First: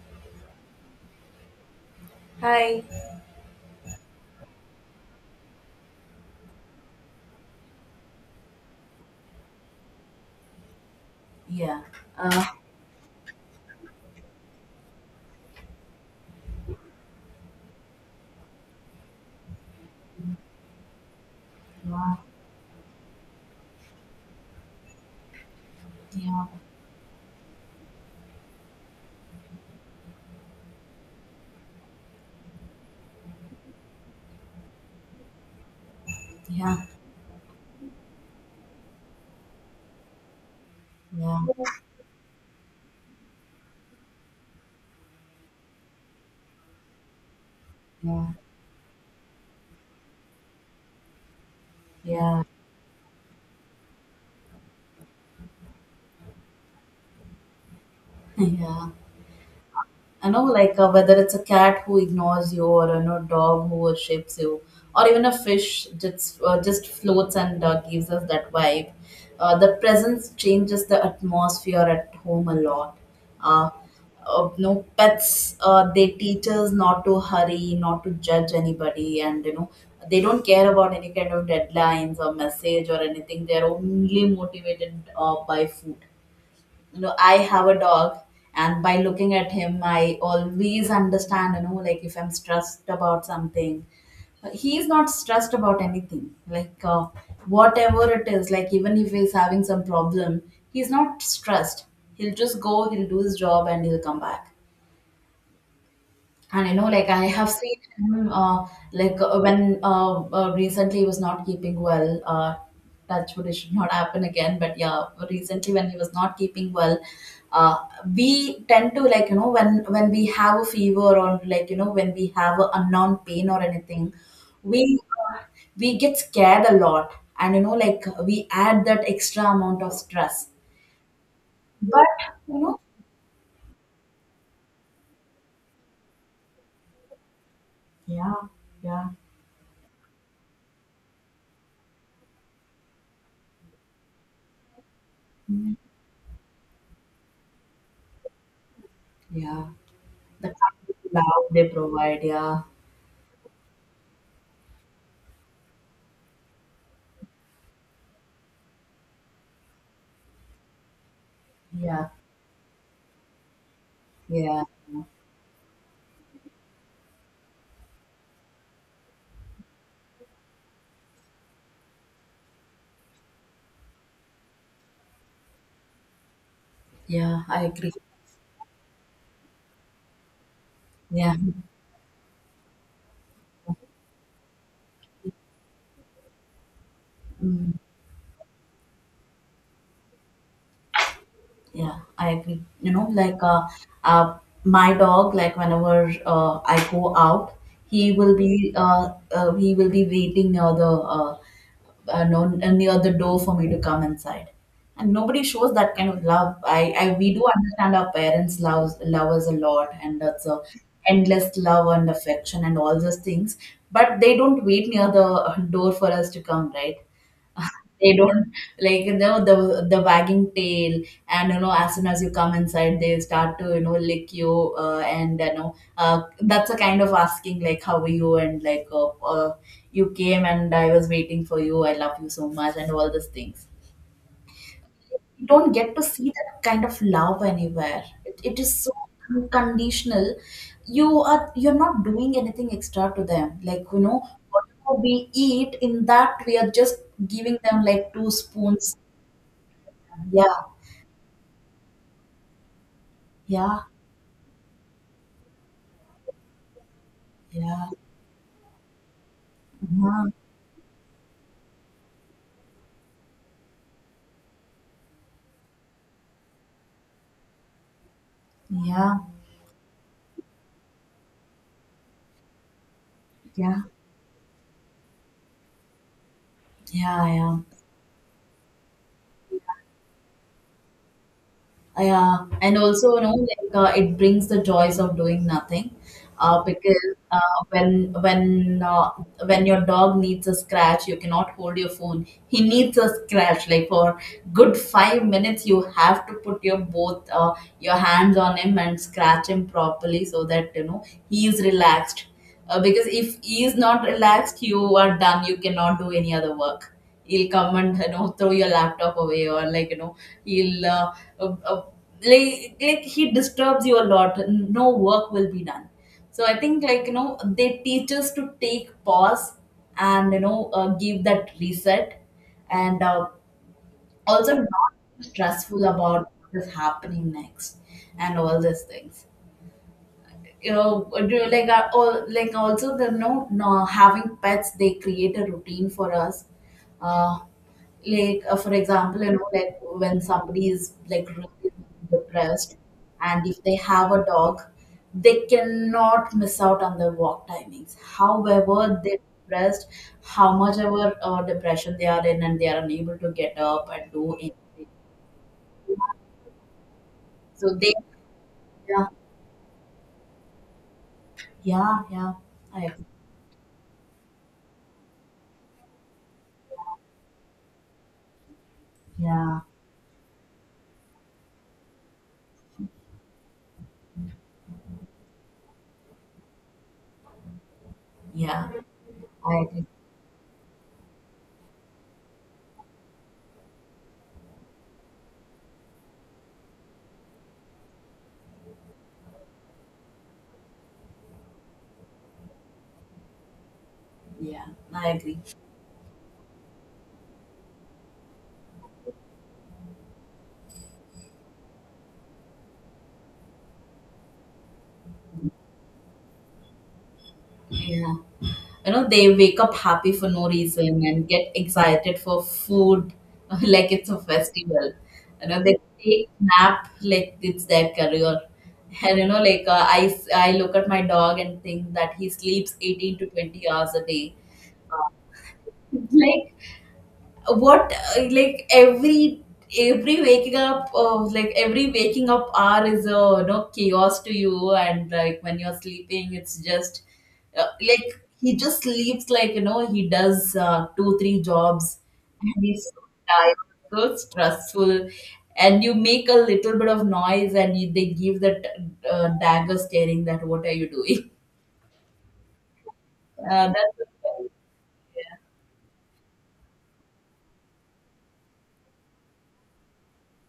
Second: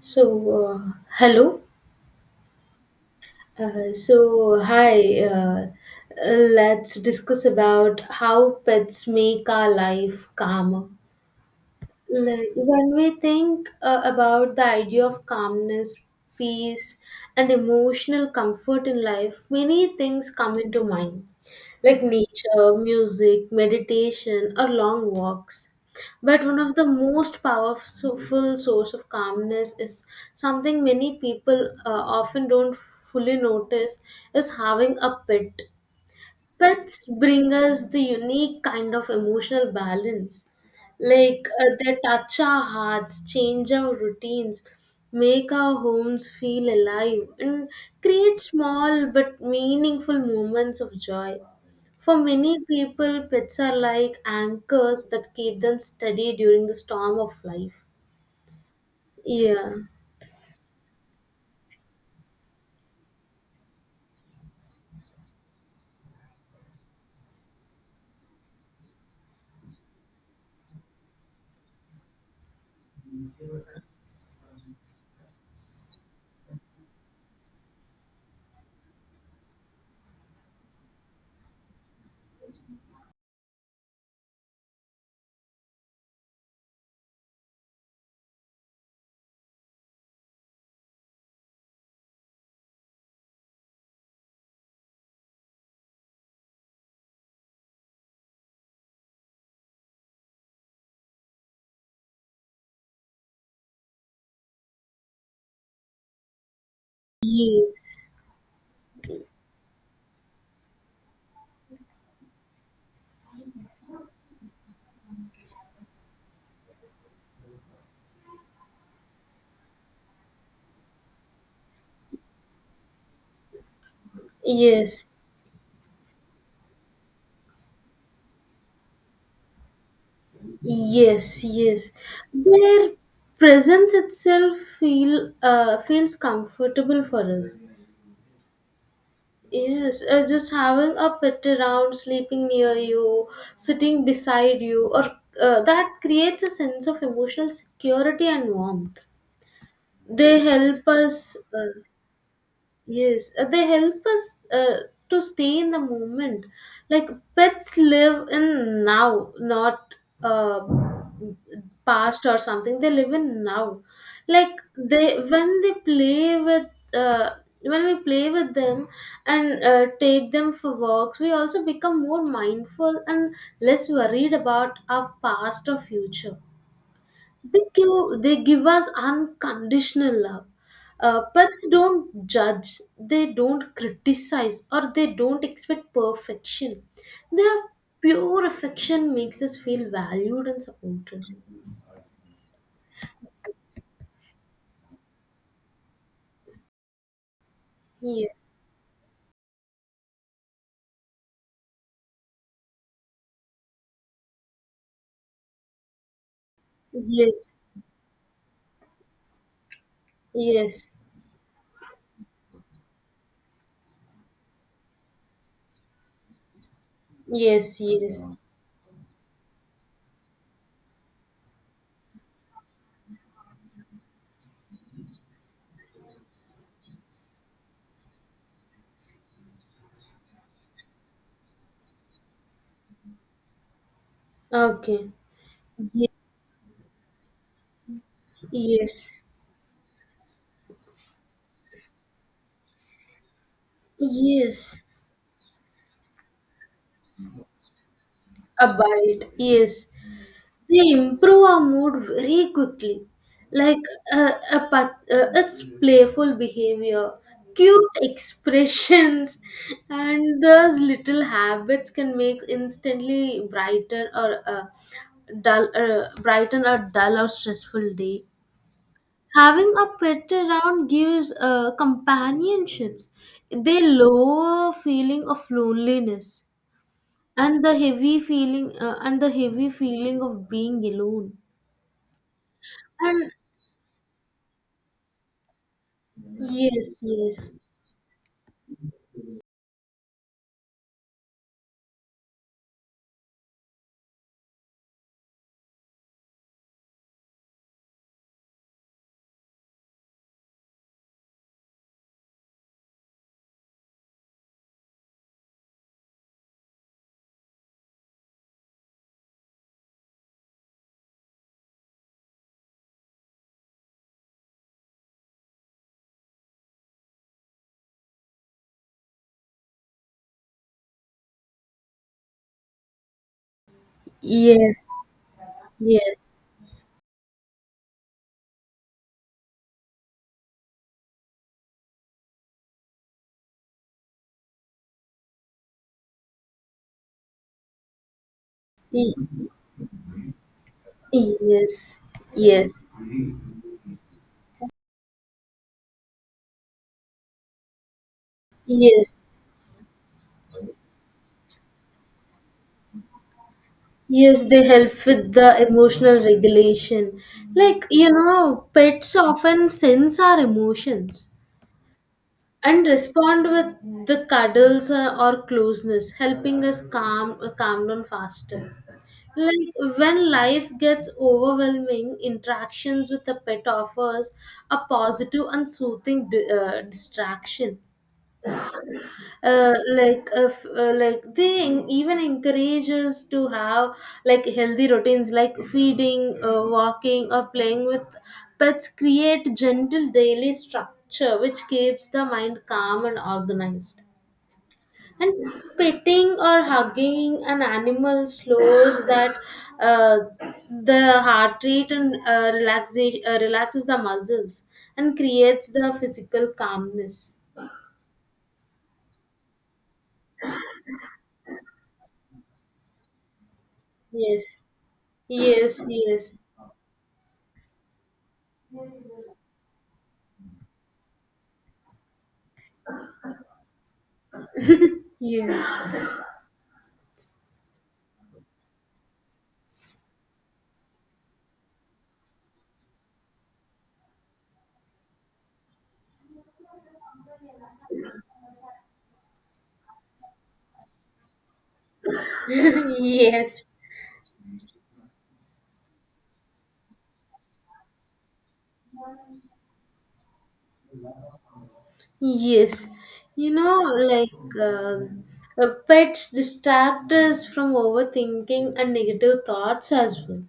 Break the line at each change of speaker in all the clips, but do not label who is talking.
So, uh, hello.
Hi.
Hi. Let's discuss about how pets make our life calmer.
Yeah. Uh,
Like when we think about the idea of calmness, peace, and emotional comfort in life, many things come into mind, like nature, music, meditation, or long walks.
yeah,
But
yeah,
one of the most powerful source of calmness is something many people often don't fully notice is having a pet. Pets bring us the unique kind of emotional balance.
yeah,
Like they touch our hearts, change our routines, make our homes feel alive, and
yeah,
create small but meaningful moments of joy. For
yeah,
many people, pets are like anchors that keep them steady during the storm of life.
yeah.
Yeah.
Like whether it's a cat who ignores you, or dog who worships you, or even a fish just floats and gives us that vibe. Uh, the presence changes the atmosphere at home a lot uh, no pets, they teach us not to hurry, not to judge anybody. And they don't care about any kind of deadlines or message or anything. They're only motivated by food. You know, I have a dog, and by looking at him I always understand, you know, like if I'm stressed about something, he's not stressed about anything. Like, whatever it is, like even if he's having some problem, he's not stressed. He'll just go, he'll do his job, and he'll come back. And you know, like I have seen
Yes.
him, like when recently he was not keeping well. Touch wood, it should not happen again. But yeah, recently when he was not keeping well, uh, we tend to, like, you know, when we have a fever, or like, you know, when we have a unknown pain or anything, we
Yes.
uh, we get scared a lot, and you know, like we add that extra amount of stress.
Yes, yes.
But, you know,
Their presence itself feels comfortable for us.
yeah, yeah,
Yes, just having a pet around, sleeping near you, sitting beside you, or
mm,
that creates a sense of emotional security and warmth.
yeah.
They
The kind
help
of
us.
love they provide, yeah,
Yes, they help us to stay in the moment. Like pets live in now, not uh,
yeah,
past or something. They live in now. Like
yeah,
they when they play with uh, when we play with them and take them for walks, we also become more mindful and less worried about our past or future.
yeah.
They
I agree.
give, they give us unconditional love.
Yeah,
Pets don't judge, they don't criticize, or they don't expect perfection. Their
mm,
pure affection makes us feel valued and supported.
yeah, I agree. You know, like, uh, my dog, like whenever I go out,
Yes,
he will be waiting near the and on any other door for me to come inside. And nobody shows that kind of love. I We do
yes,
understand our parents love us a lot, and that's a
yes,
endless love and affection and all those things. But they don't wait near the door for us to come, right?
yes,
They
yes.
don't, like, you know, the wagging tail, and you know, as soon as you come inside, they start to, you know, lick you, and that's a kind of asking like, how are you? And like, uh, you came and I was waiting for you, I love you so much, and all these things.
Okay.
Don't get to
Ye-
see that kind of love anywhere. It is so
Yes,
unconditional. You are, you're not doing anything extra to them. Like, you know,
yes.
whatever we eat, in that we are just giving them like two spoons.
Abide. Yes.
Yeah,
They improve our mood very quickly. Like
yeah,
its playful behavior,
yeah,
cute expressions,
yeah,
and those little habits can make instantly brighten or brighten a dull or stressful day.
yeah,
Having a pet around gives companionships. They
yeah,
lower feeling of loneliness
yeah, yeah.
and the heavy feeling and the heavy feeling of being alone
Yeah, and also, you
and
know, like, it brings the joys of doing nothing.
yes,
Because
yes,
uh, when when your dog needs a scratch, you cannot hold your phone. He needs a scratch. Like for good 5 minutes, you have to put your both, your hands on him and scratch him properly, so that, you know, he is relaxed. Because if he is not relaxed, you are done. You cannot do any other work. He'll come and, you know, throw your laptop away, or like, you know, he'll uh, uh, like, he disturbs you a lot. No work will be done. So I think, like, you know, they teach us to take pause, and give that reset, and also not
yes,
be stressful
yes,
about what is happening next, and all these things. You know, do like, all, like also the no, no having pets, they create a routine for us. uh like, for
y-
example, you know, like, when somebody is like really
yes,
depressed,
yes,
and if they have a dog, they cannot miss out on the walk timings however
yes,
they're depressed, how much ever depression they are in and they are unable to get up and do
yes, they
anything.
help with the emotional regulation.
So
Like,
they,
you know,
yeah,
pets often sense our emotions,
yeah, yeah, I
and
agree.
respond with the cuddles or closeness, helping us calm down faster.
Yeah,
Like when life gets overwhelming, interactions with a pet offers a positive and soothing distraction,
yeah, I agree.
like if like they even encourage us to have like healthy routines like feeding, walking or playing with pets. Create gentle daily structure which keeps the mind calm and organized,
Yeah, I
and
agree.
petting or hugging an animal slows that, uh, the heart rate, and relaxation relaxes the muscles and creates the physical calmness.
Yeah. You know, they wake up happy for no reason and get excited for food. Like it's a
Yes,
festival. You know, they
yes, yes.
take nap like it's their career. And, you know, like, I look at my dog and think that he sleeps 18 to 20 hours a day.
Yeah.
It's like, what? Like, every waking up hour is a, you know, chaos to you. And like when you're sleeping, it's just, like he just sleeps, like, you know, he does two three jobs, and he's so tired,
Yes.
so stressful. And you make a little bit of noise and they give that dagger staring that, what are you doing?
Yes. You know,
That's,
like um, pets distract us from overthinking and negative thoughts as well.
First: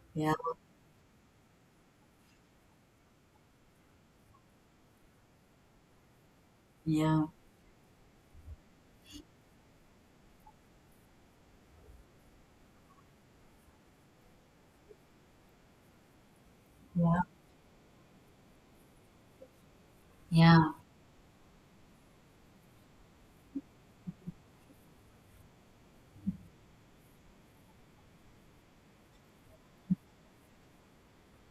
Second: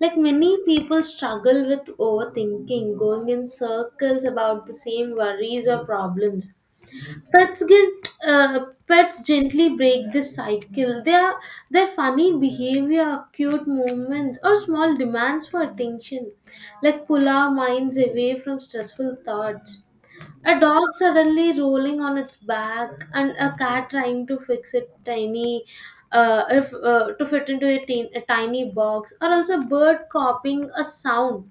Like
yeah,
many people struggle with overthinking, going in circles about the same worries or problems.
yeah,
Pets get uh, pets gently break this cycle. Their funny behavior, cute movements, or small demands for attention, like
yeah,
pull our minds away from stressful thoughts. A
yeah,
dog suddenly rolling on its back, and a cat trying to fix it tiny. If, to fit into a tiny box, or also a bird copying a sound,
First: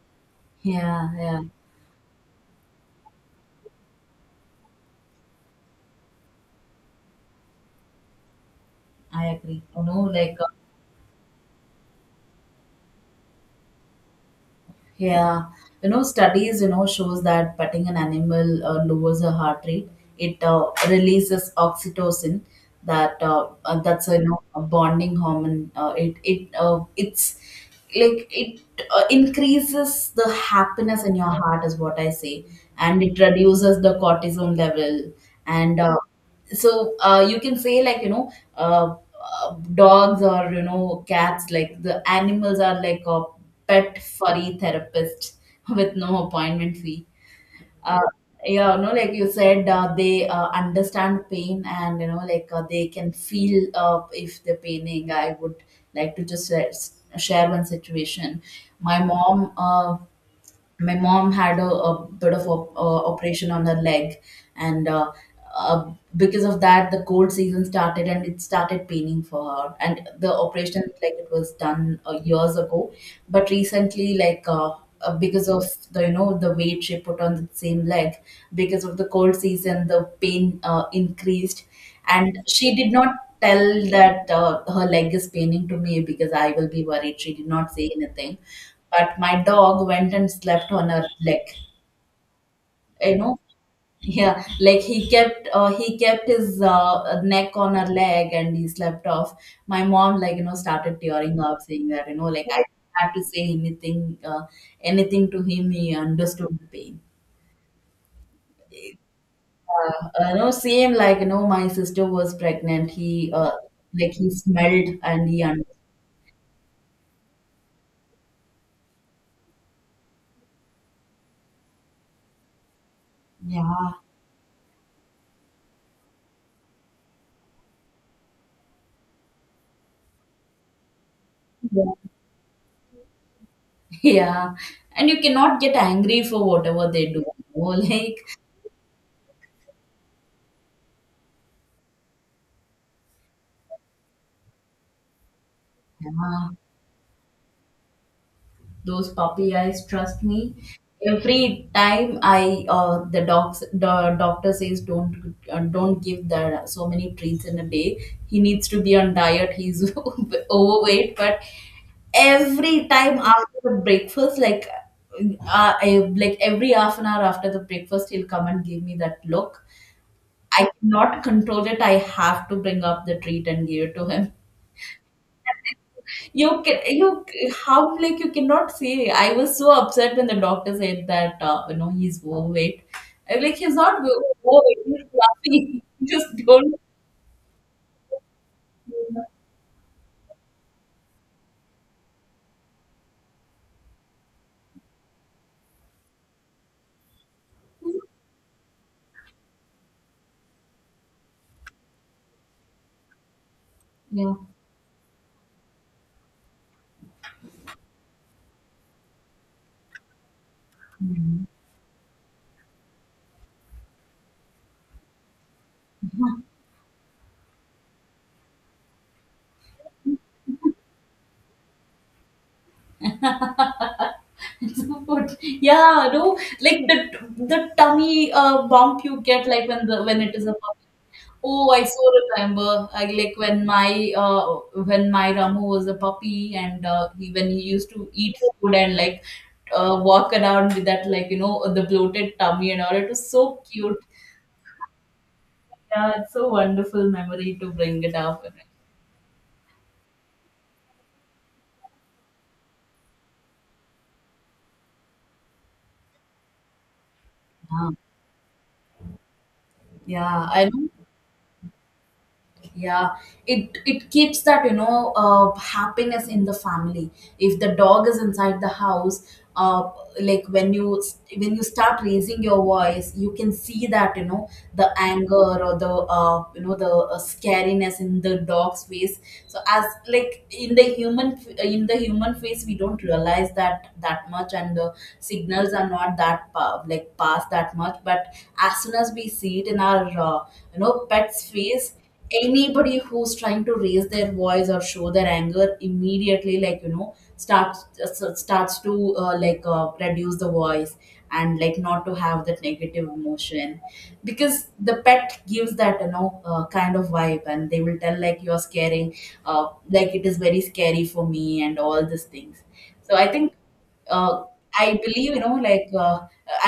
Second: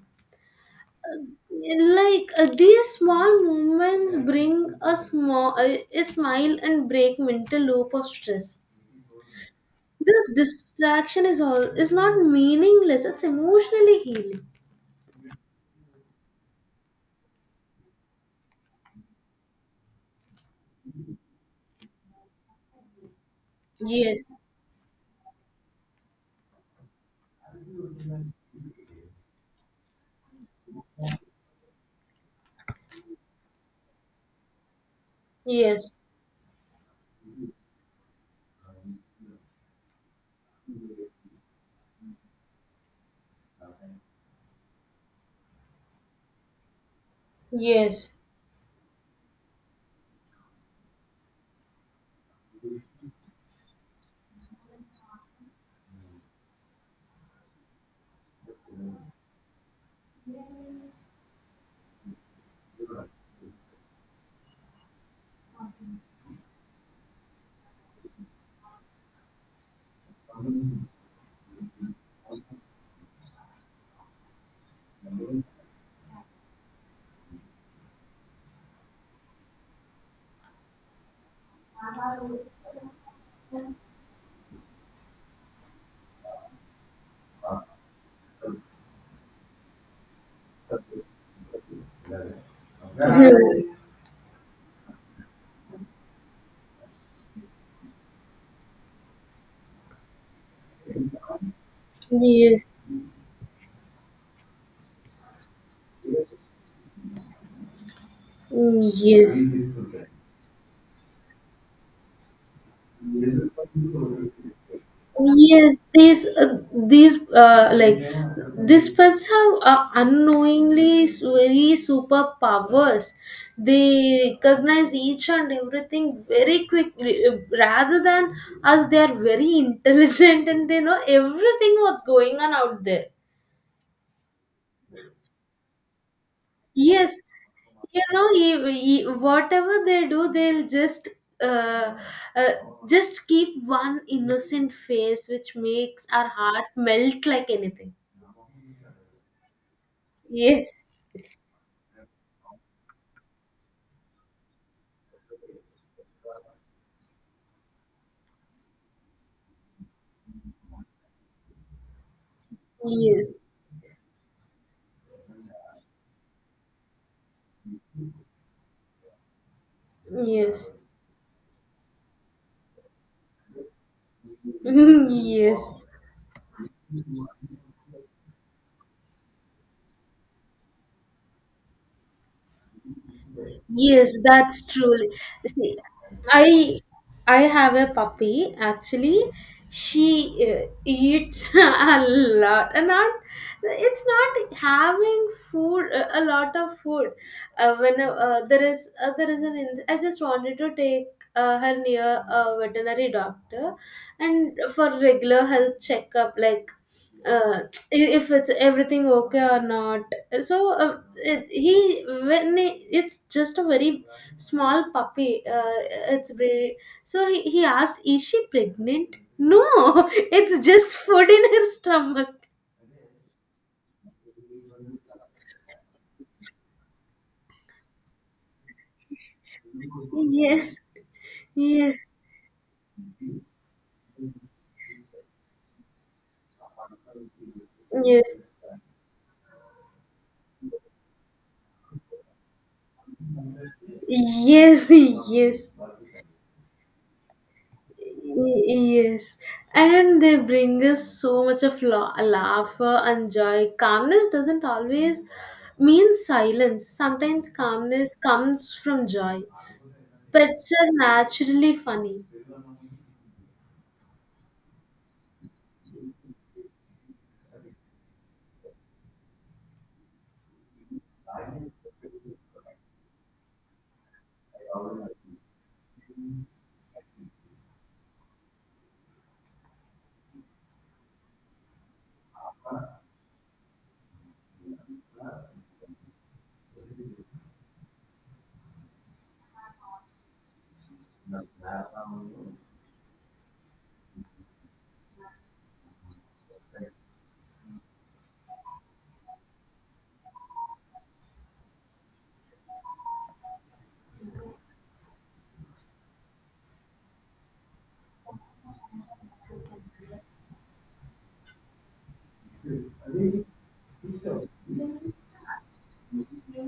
yeah, yeah,
like these small movements bring a small a smile and break mental loop of stress.
I agree. You know,
This
like,
distraction is all is not meaningless, it's emotionally healing.
yeah, you know, studies, you know, shows that petting an animal lowers the heart rate. It releases oxytocin, that that's a,
Yes,
you know, a bonding hormone. It it's like it increases the happiness in your heart, is what I say, and it reduces the cortisol level. And
yes,
so, you can say, like, you know, dogs or, you know, cats, like the animals are like a pet furry therapist with no appointment fee. uh,
yes,
yeah, no, like you said, they understand pain, and, you know, like, they can feel, if they're paining. I would like to just share one situation. my mom uh, my mom had a bit of a operation on her leg, and uh, because of that the cold season started and it started paining for her. And the operation, like it was done years ago, but recently, like, because of the, you know, the weight she put on the same leg, because of the cold season, the pain increased. And she did not tell that her leg is paining to me because I will be worried. She did not say anything. But my dog went and slept on her leg, you
yes,
know. Yeah, like, he kept, he kept his neck on her leg and he slept off. My mom, like, you know, started tearing up, saying that, you know, like, I
yes.
had to say anything, anything to him. He understood the pain.
Mm, yes.
No, same, like, you know, my sister was pregnant, he, like, he smelled and he understood.
Yes, these like these pets have unknowingly very superpowers.
Yeah,
They recognize each and everything very quickly, rather than us. They are very intelligent and they know everything
yeah,
what's going on out there.
yeah. And you cannot get angry for whatever they
Yes,
do, you know.
you
Like,
know, whatever they do they'll uh, uh, just keep one innocent face which makes our
yeah.
heart melt like anything.
Those puppy eyes, trust me.
Yes,
Every time I, the docs the doctor says, don't, don't give the so many treats in a day. He needs to be on diet. He's overweight. But every time
yes.
after the breakfast, like, like every half an hour after the breakfast, he'll come and give me that look. I
Yes.
cannot control it. I have to bring up the treat and give it to him.
Yes.
You can, you, how, like, you cannot say. I was so upset when the doctor said that, you know, he's overweight. I'm like, he's not
Yes, that's
overweight.
true.
He's
See,
fluffy. Just don't.
I I have a puppy actually. She eats a lot, and not it's not having food a lot of food. When there is an I just wanted to take her near a veterinary doctor,
Yeah.
and for regular health checkup like uh, if it's everything okay or not. So
Mhm.
it, he when he, it's just a very small puppy, it's very. So he asked is she pregnant? No, it's just food in her stomach.
So what- yeah, no, like the tummy bump you get, like when, the when it is a,
Yes,
oh, I
yes,
so remember. I, like when my Ramu was a puppy, and he, when he used to
yes,
eat food, and like walk around with that, like, you know, the bloated tummy and all. It was so cute.
yes. Yes.
Yeah, it's so wonderful memory to bring it up.
Yes, and they bring us so much of laughter and joy. Calmness doesn't always mean silence. Sometimes
Yeah,
calmness comes from joy.
yeah. I
Pets
know,
are naturally funny.
yeah, it keeps that, you know, happiness in the family, if the dog is inside the house. uh, like, when you, when you start raising your voice, you can see that, you know, the anger, or the, you know, the scariness in the dog's face. So, as like in the human, in the human face, we don't realize that that much, and the signals are not that pa-, like, past that much. But as soon as we see it in our, you know, pet's face, anybody who's trying to raise their voice or show their anger immediately, like, you know, starts to, like, reduce the voice, and like not to have that negative emotion, because the pet gives that, you know, kind of vibe, and they will tell like, you're scaring, like, it is very scary for me, and all these things. So I think, uh, I believe, you know, like,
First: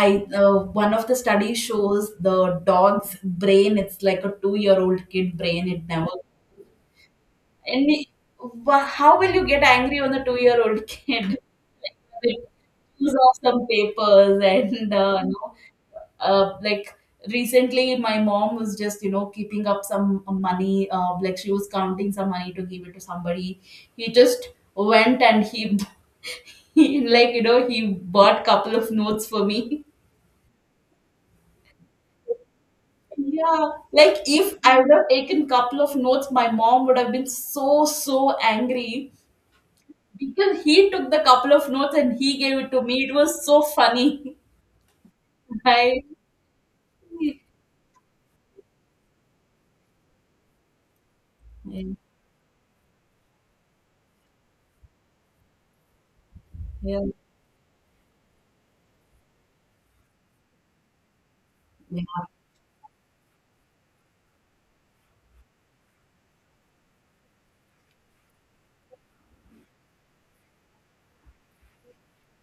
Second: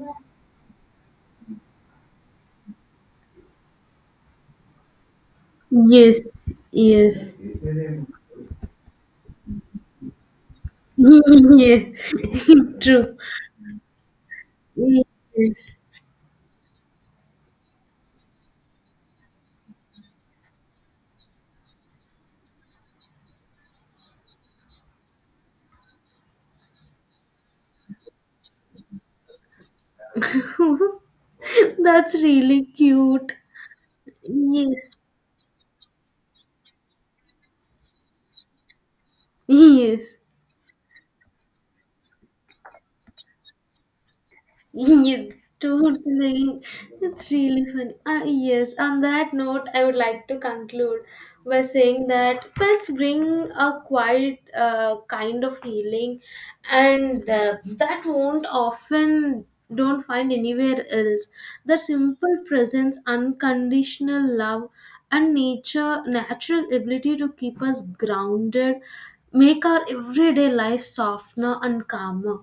I one of the studies shows, the dog's brain, it's like a 2-year old kid brain. It never,
Yes, yes.
and we- how will you get angry on a 2-year old kid?
Yes.
Like, when
True.
it off some papers, and no,
Yes.
like recently my mom was just, you know, keeping up some money, like, she was counting some money to give it to somebody. He just went, and he, like, you know, he bought couple of notes for me.
That's really cute.
Yeah, like, if I would
Yes,
have taken couple of notes, my mom would have been so so angry.
yes.
Because he took the couple of notes and he gave it to me, it was so funny.
You
Right.
totally. That's really funny. Ah, yes. On that note, I would like to conclude by
Yeah,
saying that pets bring a quiet kind of healing,
yeah,
and that won't often don't find anywhere else. The simple presence, unconditional love, and nature natural ability to keep us grounded, make our everyday life softer and calmer.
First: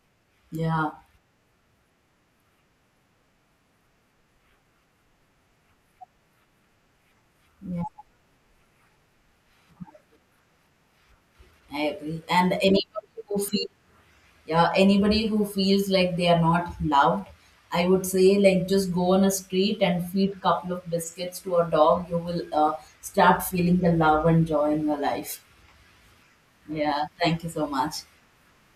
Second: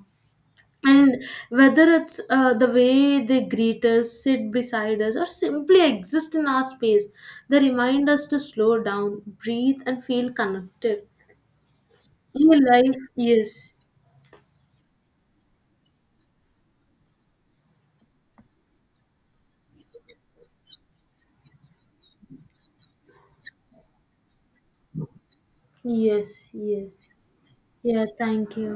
yeah,
And whether it's the way they greet us, sit beside us, or simply exist in our space, they
yeah,
remind us to slow down, breathe, and feel connected
I agree.
in
And
life.
anybody who
Yes,
feel, yeah, anybody who feels like they are not loved, I would say, like, just go on a street and feed couple of biscuits to a dog. You will, start feeling the love and joy in your life.
yes, yes.
Yeah. Thank you so much.
Yeah, thank you.